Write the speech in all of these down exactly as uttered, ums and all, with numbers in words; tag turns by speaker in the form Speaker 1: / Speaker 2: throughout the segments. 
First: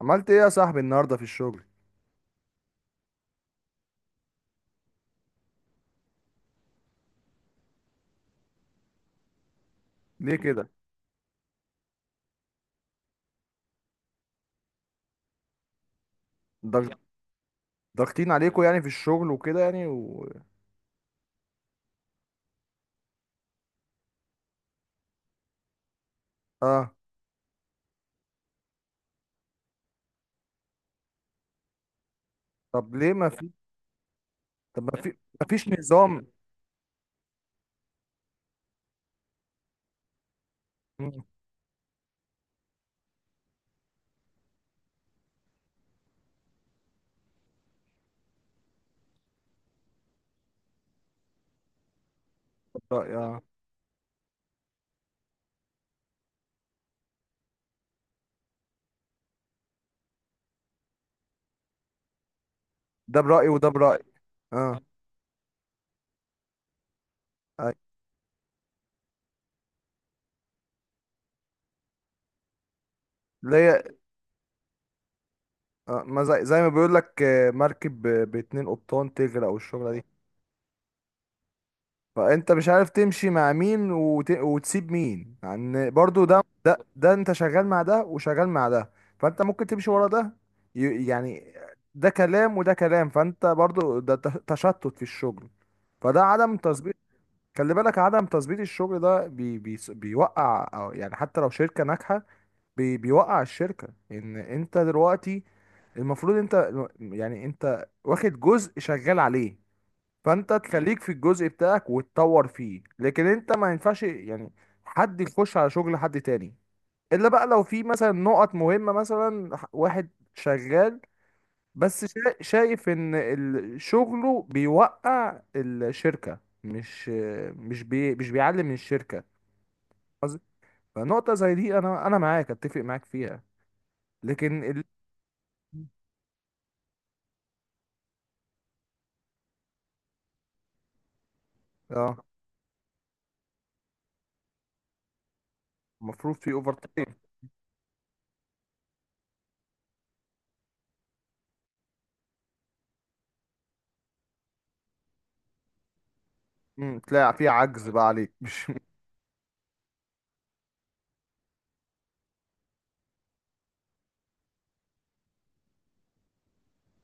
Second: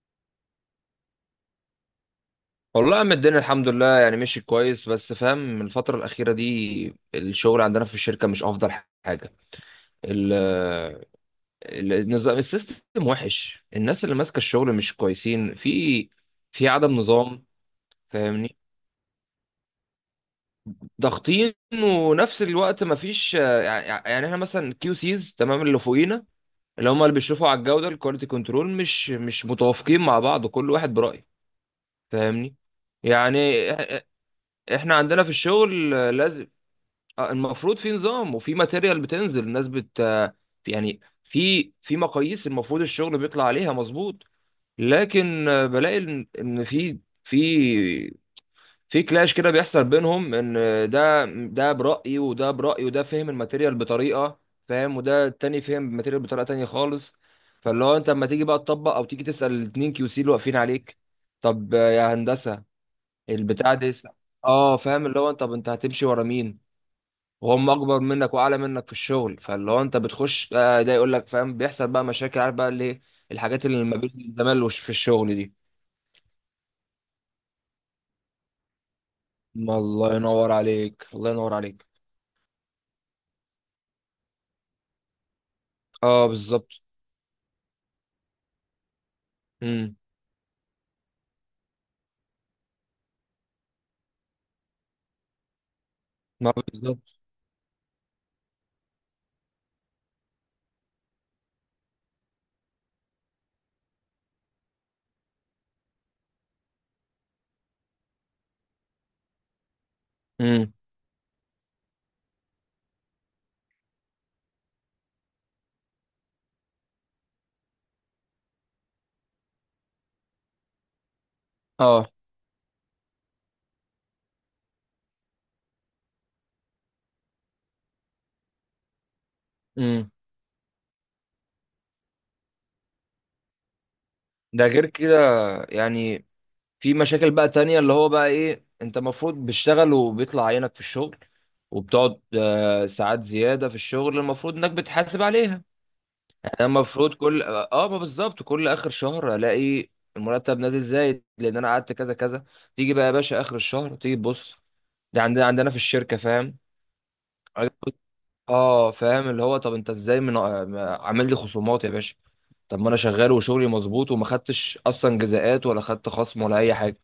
Speaker 1: عملت ايه يا صاحبي النهارده في الشغل؟
Speaker 2: والله يا عم، الدنيا الحمد لله، يعني ماشي كويس، بس فاهم من الفترة الأخيرة دي الشغل عندنا في الشركة مش أفضل حاجة. ال
Speaker 1: ليه كده؟
Speaker 2: ال- النظام السيستم وحش، الناس اللي ماسكة الشغل مش كويسين، في في عدم
Speaker 1: ضغ-
Speaker 2: نظام.
Speaker 1: ضاغطين
Speaker 2: فاهمني؟
Speaker 1: عليكم، يعني في الشغل وكده، يعني و...
Speaker 2: ضاغطين ونفس الوقت مفيش، يعني يعني احنا مثلا كيو سيز، تمام، اللي فوقينا اللي
Speaker 1: اه،
Speaker 2: هم اللي بيشرفوا على الجودة، الكواليتي كنترول، مش مش متوافقين مع بعض، كل واحد برأيه. فاهمني؟
Speaker 1: طب ليه ما
Speaker 2: يعني
Speaker 1: في؟
Speaker 2: إح-
Speaker 1: طب
Speaker 2: احنا
Speaker 1: ما في،
Speaker 2: عندنا في
Speaker 1: ما فيش
Speaker 2: الشغل
Speaker 1: نظام؟
Speaker 2: لازم. آه، المفروض في نظام وفي ماتيريال بتنزل الناس بت آه، يعني
Speaker 1: مم،
Speaker 2: في في مقاييس المفروض الشغل بيطلع عليها مظبوط. لكن آه، بلاقي ان، إن في في في كلاش كده بيحصل بينهم، ان آه، ده ده برأيي وده
Speaker 1: طب
Speaker 2: برأيي وده
Speaker 1: رأي-
Speaker 2: فهم
Speaker 1: آه.
Speaker 2: الماتيريال بطريقة، فاهم، وده التاني فهم الماتيريال بطريقة تانية خالص. فاللي هو انت لما تيجي بقى تطبق، او تيجي تسأل الاتنين كيو سي اللي واقفين عليك، طب آه، يا هندسة
Speaker 1: ده برأيي وده
Speaker 2: البتاع ده.
Speaker 1: برأيي.
Speaker 2: اه،
Speaker 1: اه،
Speaker 2: فاهم، اللي هو طب انت هتمشي ورا مين وهم
Speaker 1: أي.
Speaker 2: اكبر منك واعلى منك في الشغل؟ فاللي هو انت بتخش، آه، ده يقول لك، فاهم، بيحصل بقى مشاكل، عارف بقى اللي إيه، الحاجات
Speaker 1: ليه؟
Speaker 2: اللي ما بين الزمال وش- في الشغل دي.
Speaker 1: آه. ما زي... زي ما بيقول لك، آه، مركب ب- باتنين قبطان تغرق،
Speaker 2: ما
Speaker 1: والشغله دي.
Speaker 2: الله ينور عليك، الله ينور عليك.
Speaker 1: فانت مش عارف تمشي مع مين، وت... وتسيب مين، يعني برضو
Speaker 2: اه،
Speaker 1: ده ده
Speaker 2: بالظبط.
Speaker 1: ده انت شغال مع ده وشغال مع ده، فانت ممكن تمشي
Speaker 2: امم.
Speaker 1: ورا ده. ي... يعني ده كلام وده كلام، فانت برضو ده ت- تشتت في الشغل. فده
Speaker 2: ما
Speaker 1: عدم تظبيط.
Speaker 2: بالظبط.
Speaker 1: خلي بالك، عدم تظبيط الشغل ده بي... بي... بيوقع، أو يعني حتى لو شركة ناجحة، بي... بيوقع الشركة. ان انت دلوقتي المفروض انت، يعني انت واخد جزء شغال عليه، فانت
Speaker 2: امم.
Speaker 1: تخليك في الجزء بتاعك وتطور فيه. لكن انت ما ينفعش يعني حد يخش على شغل حد تاني، الا بقى لو في مثلا نقط مهمة، مثلا ح- واحد شغال بس
Speaker 2: اه.
Speaker 1: شا- شايف ان ال- شغله بيوقع الشركة، مش مش بي مش بيعلي من الشركة.
Speaker 2: امم.
Speaker 1: قصدي- فنقطة زي دي انا انا معاك، اتفق معاك فيها. لكن
Speaker 2: ده
Speaker 1: ال...
Speaker 2: غير كده، يعني في مشاكل بقى تانية اللي هو بقى ايه، انت المفروض بتشتغل وبيطلع عينك في الشغل،
Speaker 1: اه،
Speaker 2: وبتقعد آه، ساعات زيادة في الشغل المفروض انك بتحاسب عليها.
Speaker 1: المفروض في
Speaker 2: انا
Speaker 1: اوفر تايم.
Speaker 2: المفروض كل، اه ما بالظبط، كل اخر شهر الاقي المرتب نازل زايد لان انا قعدت كذا كذا. تيجي بقى يا باشا اخر الشهر تيجي تبص، ده عندنا عندنا في الشركه، فاهم.
Speaker 1: امم، تلاقي في عجز بقى عليك، مش؟
Speaker 2: اه، فاهم، اللي هو طب انت ازاي من، آه، عامل لي خصومات يا باشا؟ طب ما انا شغال وشغلي مظبوط وما خدتش اصلا جزاءات ولا خدت خصم ولا اي حاجه.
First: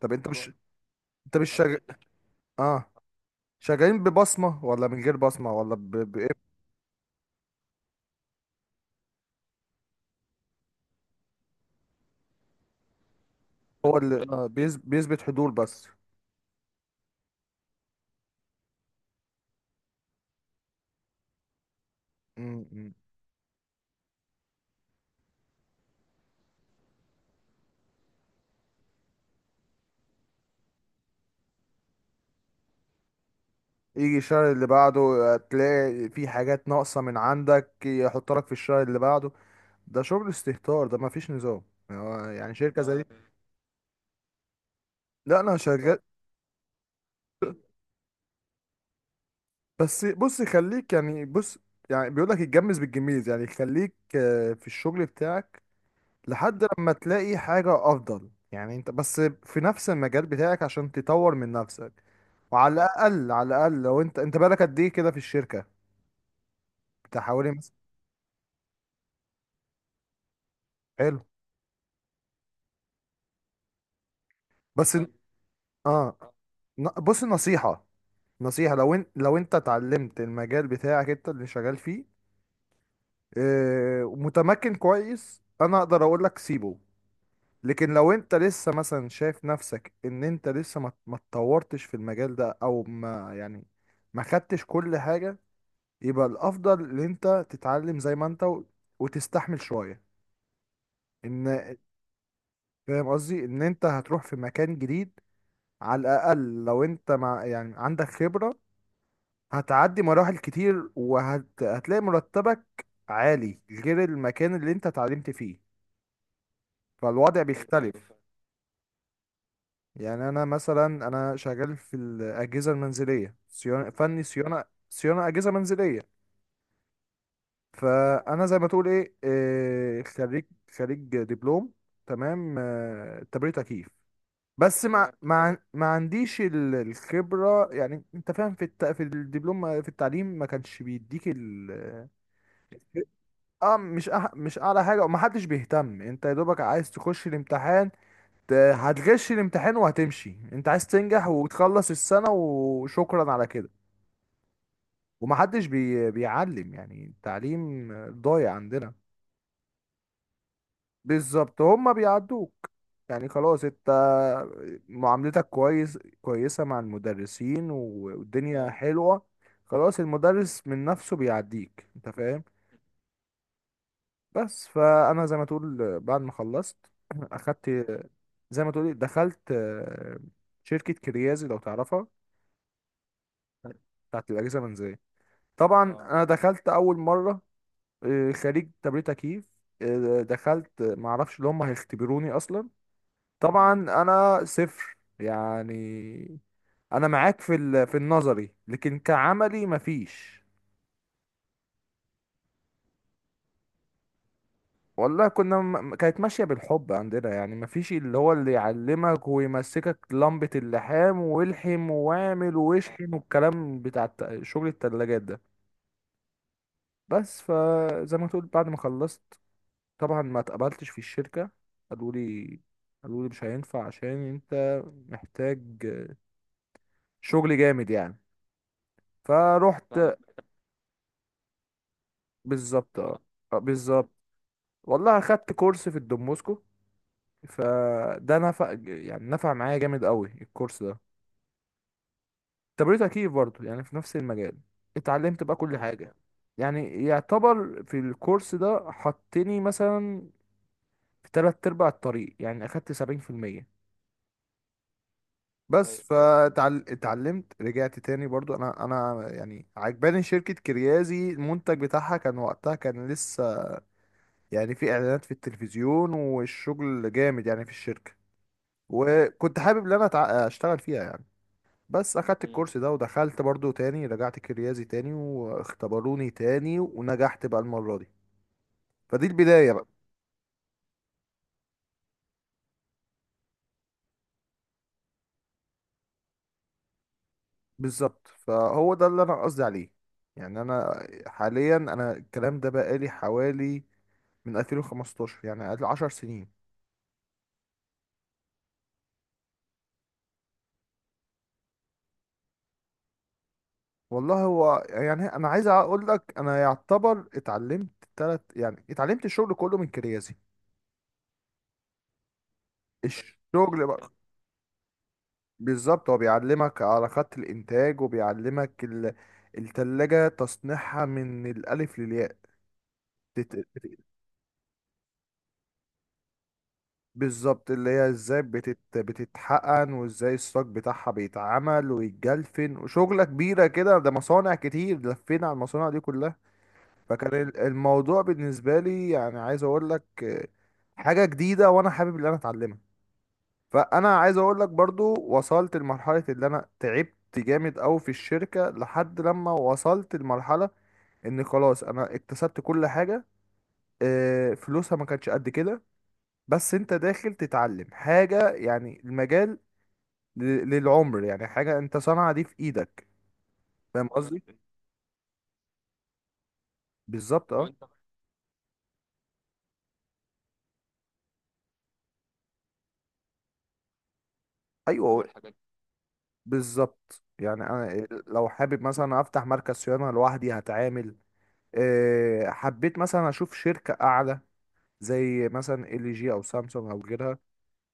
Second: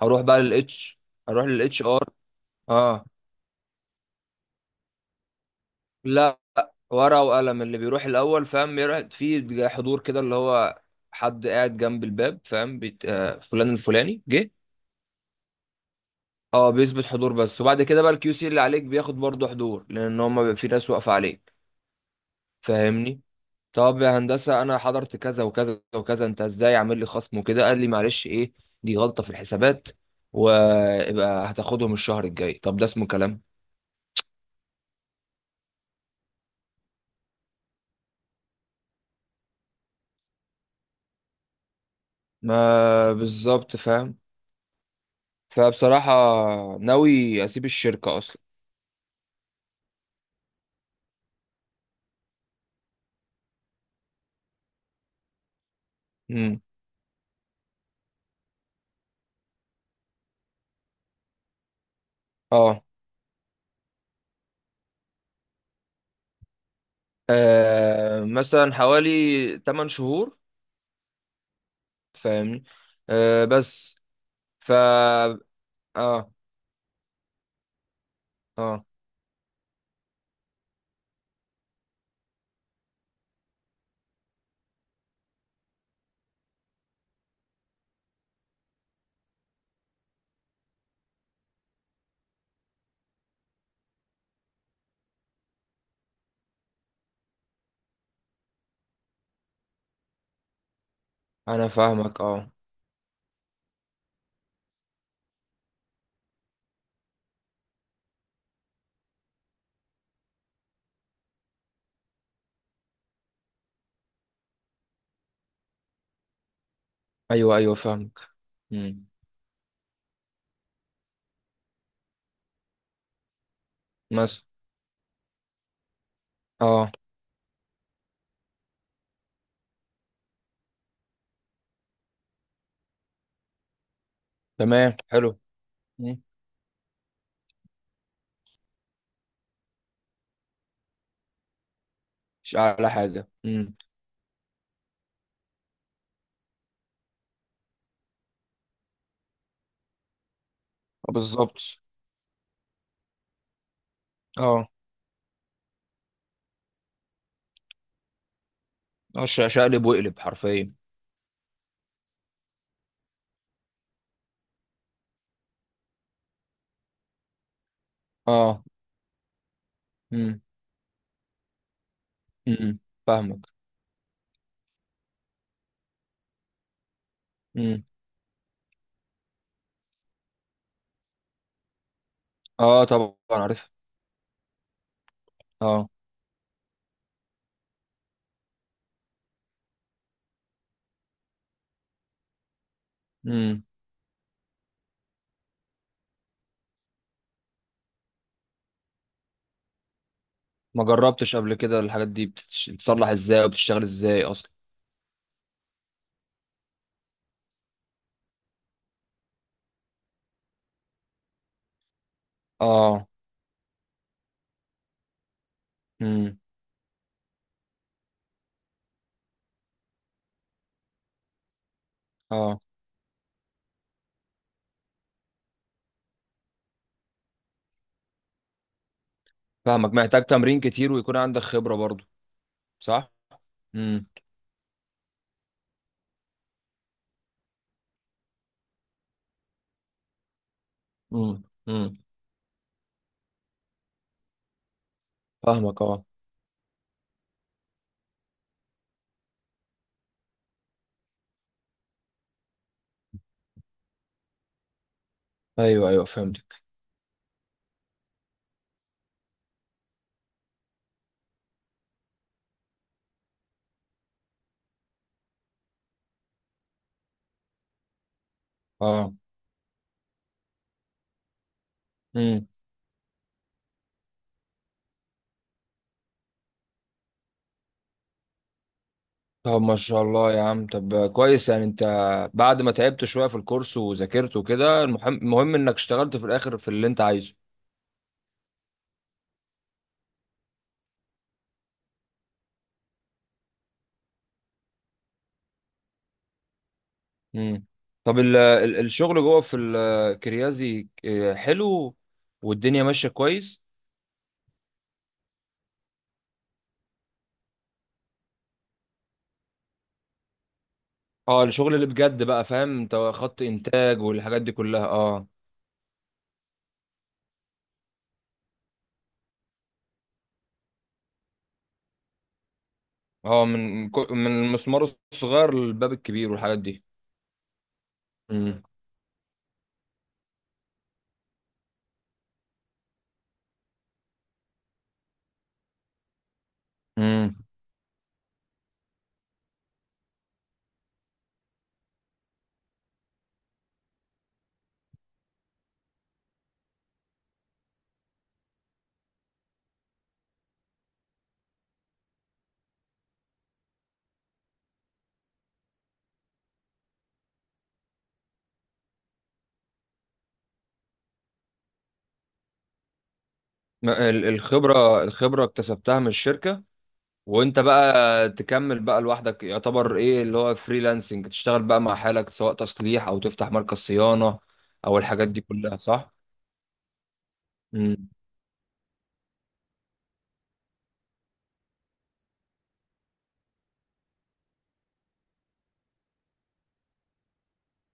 Speaker 1: طب
Speaker 2: هروح
Speaker 1: انت
Speaker 2: بقى
Speaker 1: مش
Speaker 2: للاتش
Speaker 1: انت
Speaker 2: هروح
Speaker 1: مش شغال؟
Speaker 2: للاتش ار.
Speaker 1: اه،
Speaker 2: اه.
Speaker 1: شغالين ببصمة ولا من غير بصمة، ولا ب... ب...
Speaker 2: لا،
Speaker 1: إيه؟
Speaker 2: ورقة وقلم. اللي بيروح الأول، فاهم، بيروح في حضور كده، اللي هو حد قاعد جنب الباب، فاهم، بيت... آه، فلان
Speaker 1: هو اللي
Speaker 2: الفلاني
Speaker 1: آه،
Speaker 2: جه.
Speaker 1: بيز... بيثبت حضور بس.
Speaker 2: اه، بيثبت حضور بس، وبعد كده بقى الكيو سي اللي عليك بياخد برضه حضور لأن هما بيبقى في ناس واقفة عليك.
Speaker 1: م- م.
Speaker 2: فاهمني؟ طب يا هندسة أنا حضرت كذا وكذا وكذا، أنت إزاي عامل لي خصم وكده؟ قال لي معلش إيه، دي غلطة في الحسابات ويبقى هتاخدهم الشهر الجاي. طب ده اسمه كلام؟
Speaker 1: يجي الشهر اللي بعده آه، تلاقي في حاجات ناقصة من عندك، يحط لك في الشهر اللي بعده. ده شغل استهتار، ده مفيش نظام. يعني هو يعني شركة زي دي؟
Speaker 2: ما بالظبط، فاهم.
Speaker 1: لا، أنا شغال.
Speaker 2: فبصراحة ناوي أسيب الشركة أصلا.
Speaker 1: بس بص، خليك، يعني بص، يعني بيقول لك اتجمز بالجميز، يعني خليك آه، في الشغل بتاعك
Speaker 2: امم.
Speaker 1: لحد لما تلاقي حاجة أفضل. يعني أنت بس في نفس المجال بتاعك، عشان تطور من نفسك. وعلى
Speaker 2: اه.
Speaker 1: الأقل، على الأقل لو أنت أنت بالك قد إيه كده في الشركة، بتاع حوالي مثلا.
Speaker 2: آه، مثلا حوالي 8 شهور.
Speaker 1: حلو.
Speaker 2: فاهمني؟ آه بس. ف
Speaker 1: بس إن- آه
Speaker 2: اه.
Speaker 1: ن- بص، نصيحة، نصيحة.
Speaker 2: اه،
Speaker 1: لو أنت لو أنت اتعلمت المجال بتاعك أنت اللي شغال فيه، آه، ومتمكن كويس، أنا أقدر أقول لك سيبه. لكن لو انت لسه مثلا شايف نفسك ان انت لسه ما ما اتطورتش في المجال ده، او ما يعني ما خدتش كل حاجة، يبقى الافضل ان انت تتعلم زي ما انت و- وتستحمل شويه.
Speaker 2: انا
Speaker 1: ان،
Speaker 2: فاهمك، اه.
Speaker 1: فاهم قصدي؟ ان انت هتروح في مكان جديد، على الاقل لو انت مع، يعني عندك خبره، هتعدي مراحل كتير، وهتلاقي مرتبك عالي غير المكان اللي انت اتعلمت فيه. فالوضع
Speaker 2: ايوه، ايوه،
Speaker 1: بيختلف.
Speaker 2: فاهمك. امم.
Speaker 1: يعني انا مثلا، انا شغال في الاجهزه المنزليه، صيانه، فني
Speaker 2: مثلا.
Speaker 1: صيانه، صيانه اجهزه منزليه.
Speaker 2: اه.
Speaker 1: فانا زي ما تقول ايه إيه، خريج، خريج دبلوم تمام، آه، تبريد تكييف. بس
Speaker 2: تمام،
Speaker 1: ما تمام،
Speaker 2: حلو.
Speaker 1: ما ما
Speaker 2: مم.
Speaker 1: عنديش ال- الخبره. يعني انت فاهم، في الت... في الدبلوم، في التعليم ما كانش بيديك ال
Speaker 2: مش اعلى حاجه. امم.
Speaker 1: اه، مش أح... مش اعلى حاجه، وما حدش بيهتم. انت يا دوبك عايز تخش الامتحان، ت- هتغش الامتحان وهتمشي. انت عايز تنجح
Speaker 2: بالظبط،
Speaker 1: وتخلص السنه، وشكرا على كده.
Speaker 2: اه.
Speaker 1: ومحدش بي... بيعلم، يعني التعليم ضايع عندنا.
Speaker 2: آه، ش- شقلب واقلب حرفيا.
Speaker 1: بالظبط، هما بيعدوك. يعني خلاص، انت معاملتك كويس كويسة مع المدرسين،
Speaker 2: اه.
Speaker 1: والدنيا حلوة. خلاص،
Speaker 2: امم.
Speaker 1: المدرس من نفسه بيعديك. انت فاهم؟
Speaker 2: امم. فاهمك.
Speaker 1: بس فانا زي ما تقول بعد ما خلصت اخدت،
Speaker 2: امم.
Speaker 1: زي ما تقول إيه، دخلت، آه، شركة كريازي لو تعرفها،
Speaker 2: اه، طبعا عارف.
Speaker 1: بتاعت الأجهزة المنزلية.
Speaker 2: اه.
Speaker 1: طبعا، اه، انا دخلت اول مرة، آه، خريج تبريد تكييف. آه، دخلت معرفش اللي هم هيختبروني اصلا.
Speaker 2: امم.
Speaker 1: طبعا انا صفر، يعني انا معاك في ال- في النظري، لكن كعملي مفيش.
Speaker 2: ما جربتش قبل كده الحاجات دي بتتش- بتتصلح ازاي وبتشتغل ازاي اصلا؟
Speaker 1: والله كنا م- كانت ماشيه بالحب عندنا. يعني مفيش اللي هو اللي يعلمك ويمسكك لمبه اللحام، والحم واعمل
Speaker 2: اه.
Speaker 1: واشحن، والكلام بتاع الت- شغل التلاجات ده.
Speaker 2: امم.
Speaker 1: بس فزي ما تقول بعد ما خلصت، طبعا ما اتقبلتش في الشركه. قالوا لي
Speaker 2: اه،
Speaker 1: قالوا لي مش هينفع، عشان انت محتاج شغل جامد يعني. فروحت.
Speaker 2: فاهمك، محتاج تمرين كتير ويكون عندك خبرة برضو،
Speaker 1: بالظبط،
Speaker 2: صح.
Speaker 1: اه، آه،
Speaker 2: امم.
Speaker 1: بالظبط. والله اخدت كورس في الدوموسكو، فده نفع، يعني نفع معايا جامد قوي الكورس ده.
Speaker 2: امم. امم.
Speaker 1: تمريض تكييف برضه، يعني في نفس المجال. اتعلمت بقى كل
Speaker 2: فاهمك. اه.
Speaker 1: حاجة. يعني يعتبر في الكورس ده حطني مثلا في تلات ارباع الطريق، يعني اخدت سبعين في المية. ايوه.
Speaker 2: ايوه،
Speaker 1: بس
Speaker 2: ايوه، فهمتك.
Speaker 1: فاتعلمت، رجعت تاني برضو. انا انا يعني عجباني شركة كريازي، المنتج بتاعها كان وقتها كان لسه، يعني في اعلانات في التلفزيون، والشغل جامد يعني في الشركة.
Speaker 2: اه.
Speaker 1: وكنت حابب ان انا أتع- اشتغل فيها يعني. بس اخدت
Speaker 2: امم.
Speaker 1: مم. الكورس ده، ودخلت برضو تاني، رجعت كريازي تاني، واختبروني تاني، ونجحت بقى المرة دي. فدي
Speaker 2: طب
Speaker 1: البداية
Speaker 2: ما
Speaker 1: بقى.
Speaker 2: شاء الله يا عم، طب كويس، يعني انت بعد ما تعبت شوية في الكورس وذاكرت وكده، المهم المهم انك اشتغلت في الاخر في اللي انت عايزه.
Speaker 1: بالظبط، فهو ده اللي انا قصدي عليه. يعني انا حاليا، انا الكلام ده بقالي حوالي من ألفين وخمستاشر، يعني قبل عشر سنين.
Speaker 2: امم. طب ال... ال- الشغل جوه في الكريازي آه، حلو والدنيا ماشية كويس؟
Speaker 1: والله هو يعني انا عايز اقول لك، انا يعتبر اتعلمت تلت، يعني اتعلمت الشغل كله من كريازي.
Speaker 2: اه، الشغل اللي بجد بقى، فاهم، انت خط
Speaker 1: الشغل
Speaker 2: انتاج
Speaker 1: بقى،
Speaker 2: والحاجات دي كلها، اه.
Speaker 1: بالظبط، هو بيعلمك على خط الإنتاج، وبيعلمك ال... التلاجة، تصنيعها من الألف للياء.
Speaker 2: اه،
Speaker 1: تت...
Speaker 2: من
Speaker 1: بت-
Speaker 2: كو- من المسمار الصغير للباب الكبير والحاجات دي.
Speaker 1: بالظبط، اللي هي ازاي
Speaker 2: امم.
Speaker 1: بتت... بتتحقن، وازاي الصاج بتاعها بيتعمل ويتجلفن، وشغلة كبيرة كده، ده مصانع كتير، لفينا على المصانع دي كلها.
Speaker 2: امم.
Speaker 1: فكان ال- الموضوع بالنسبة لي، يعني عايز أقول لك، آه، حاجة جديدة، وأنا حابب إن أنا أتعلمها. فانا عايز اقول لك برضو، وصلت لمرحله اللي انا تعبت جامد قوي في الشركه، لحد لما وصلت لمرحله ان خلاص انا اكتسبت كل حاجه. آه، فلوسها ما كانتش قد كده، بس انت داخل تتعلم حاجه يعني، المجال ل- للعمر، يعني حاجه، انت صنعة دي في ايدك. فاهم
Speaker 2: ما- ال-
Speaker 1: قصدي؟
Speaker 2: الخبرة الخبرة اكتسبتها من الشركة،
Speaker 1: بالظبط،
Speaker 2: وانت
Speaker 1: اه،
Speaker 2: بقى تكمل بقى لوحدك يعتبر، ايه اللي هو فريلانسنج، تشتغل بقى مع حالك سواء تصليح او تفتح مركز صيانة او
Speaker 1: ايوه،
Speaker 2: الحاجات دي كلها، صح؟
Speaker 1: بالظبط. يعني انا
Speaker 2: امم.
Speaker 1: لو حابب مثلا افتح مركز صيانه لوحدي، هتعامل. آه، حبيت مثلا اشوف شركه اعلى، زي مثلا ال جي او سامسونج او غيرها،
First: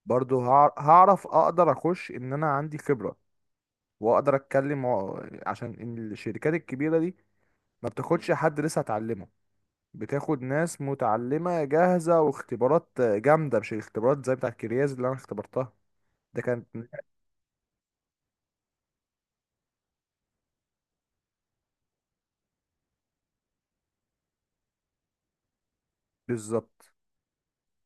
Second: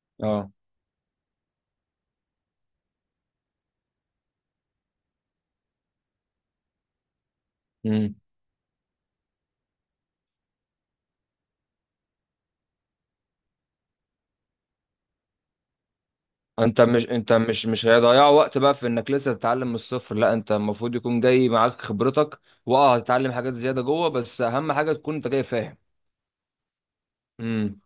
Speaker 1: برضو
Speaker 2: اه.
Speaker 1: هع- هعرف، اقدر اخش ان انا عندي خبرة، واقدر اتكلم و- عشان إن الشركات الكبيرة دي ما
Speaker 2: امم.
Speaker 1: بتاخدش حد لسه اتعلمه. بتاخد ناس متعلمة جاهزة، واختبارات جامدة، مش الاختبارات زي بتاعت كرياز اللي انا اختبرتها. ده كانت،
Speaker 2: انت مش انت مش مش هيضيع وقت بقى في انك لسه تتعلم من الصفر، لا انت المفروض يكون جاي معاك خبرتك، واه هتتعلم حاجات زيادة جوه بس اهم حاجة تكون انت جاي فاهم.
Speaker 1: بالظبط،
Speaker 2: امم.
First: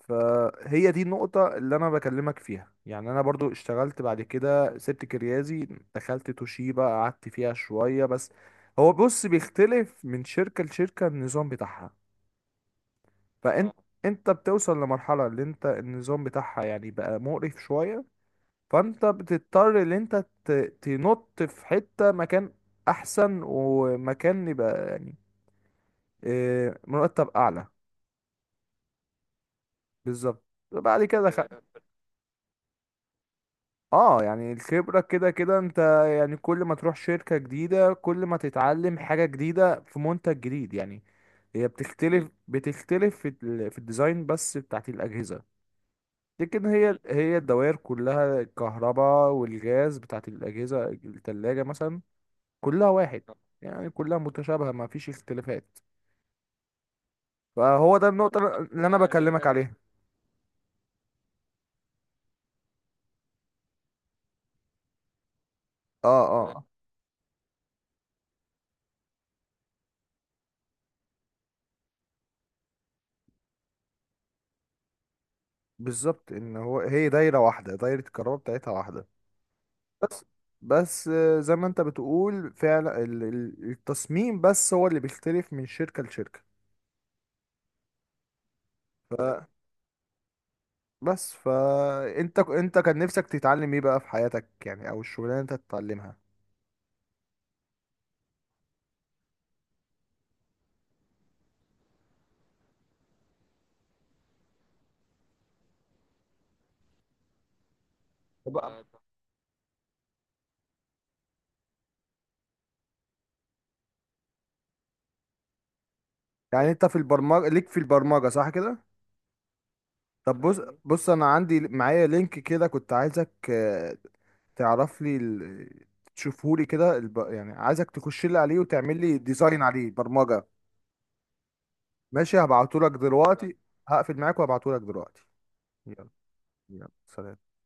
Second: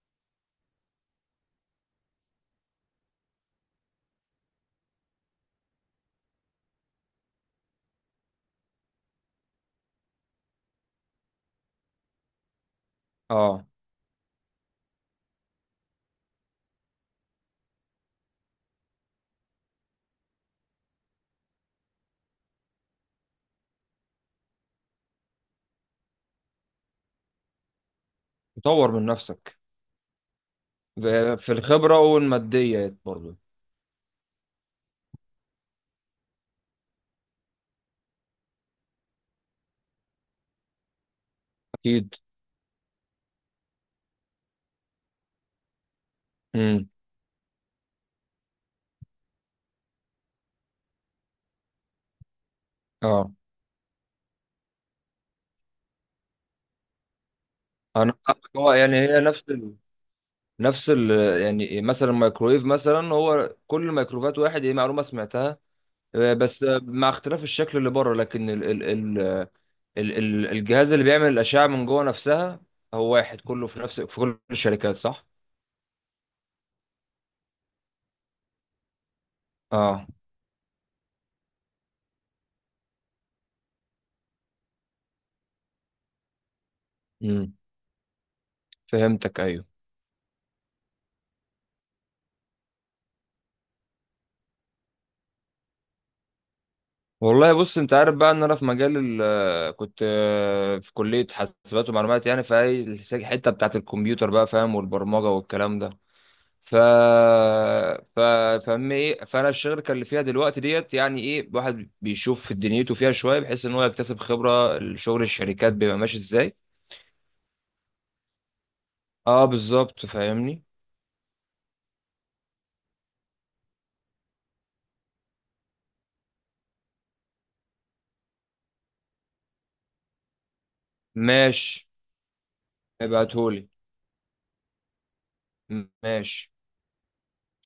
Speaker 1: فهي دي النقطة اللي أنا بكلمك فيها. يعني أنا برضو اشتغلت بعد كده، سبت كريازي، دخلت توشيبا، قعدت فيها شوية بس. هو بص، بيختلف من شركة لشركة النظام بتاعها.
Speaker 2: اه،
Speaker 1: فأنت، اه، أنت بتوصل لمرحلة اللي أنت النظام بتاعها يعني بقى مقرف شوية، فأنت بتضطر، اللي أنت ت- تنط في حتة مكان أحسن، ومكان يبقى يعني آه، مرتب أعلى.
Speaker 2: تطور من نفسك،
Speaker 1: بالظبط، بعد كده،
Speaker 2: في في الخبرة والماديات برضو.
Speaker 1: اه، يعني الخبرة كده كده انت، يعني كل ما تروح شركة جديدة، كل ما تتعلم حاجة جديدة في منتج جديد يعني. هي
Speaker 2: أكيد.
Speaker 1: بتختلف بتختلف في ال- في الديزاين بس بتاعت الأجهزة. لكن
Speaker 2: امم.
Speaker 1: هي، هي الدوائر كلها، الكهرباء والغاز بتاعت الأجهزة، التلاجة مثلا، كلها واحد،
Speaker 2: اه.
Speaker 1: يعني كلها متشابهة، ما فيش اختلافات. فهو ده
Speaker 2: أنا،
Speaker 1: النقطة اللي
Speaker 2: هو
Speaker 1: أنا
Speaker 2: يعني،
Speaker 1: يعني
Speaker 2: هي
Speaker 1: بكلمك، فاهم
Speaker 2: نفس
Speaker 1: عليها.
Speaker 2: ال...
Speaker 1: فاهم.
Speaker 2: نفس ال... يعني مثلا الميكرويف مثلا، هو كل الميكروفات واحد، هي معلومة سمعتها.
Speaker 1: اه،
Speaker 2: آه،
Speaker 1: اه
Speaker 2: بس
Speaker 1: آه.
Speaker 2: آه، مع اختلاف الشكل اللي بره، لكن ال... ال... ال... ال... ال... الجهاز اللي بيعمل الأشعة من جوه نفسها هو واحد كله في نفس في كل الشركات، صح؟
Speaker 1: بالظبط، ان هو هي دايرة واحدة، دايرة الكهرباء بتاعتها واحدة.
Speaker 2: اه.
Speaker 1: بس، بس آه، زي ما انت بتقول فعلا، ال- ال- التصميم بس هو اللي بيختلف من شركة لشركة.
Speaker 2: امم. فهمتك، أيوه.
Speaker 1: فبس فانت، انت انت كان نفسك تتعلم ايه بقى في حياتك، يعني او الشغلانة انت تتعلمها؟
Speaker 2: والله بص، انت عارف بقى ان انا في مجال ال كنت آه، في كلية حاسبات ومعلومات، يعني في اي الحتة بتاعت الكمبيوتر بقى، فاهم، والبرمجة والكلام ده. ف ف فاهم
Speaker 1: طب
Speaker 2: ايه؟ فانا الشركة اللي فيها دلوقتي ديت يعني، ايه، الواحد بيشوف دنيته فيها شوية بحيث ان هو يكتسب خبرة شغل الشركات بيبقى ماشي ازاي.
Speaker 1: يعني انت في البرمجة، ليك في البرمجة، صح كده؟
Speaker 2: اه، بالظبط،
Speaker 1: طب بص،
Speaker 2: فاهمني.
Speaker 1: أيوه بص، انا عندي معايا لينك كده، كنت عايزك آه، تعرف لي ال... تشوفه لي كده الب... يعني عايزك تخش لي عليه، وتعمل لي ديزاين عليه، برمجة.
Speaker 2: ماشي،
Speaker 1: ماشي، هبعته لك دلوقتي.
Speaker 2: ابعتهولي.
Speaker 1: هقفل معاك وهبعته لك دلوقتي. يلا،
Speaker 2: ماشي.
Speaker 1: يلا سلام.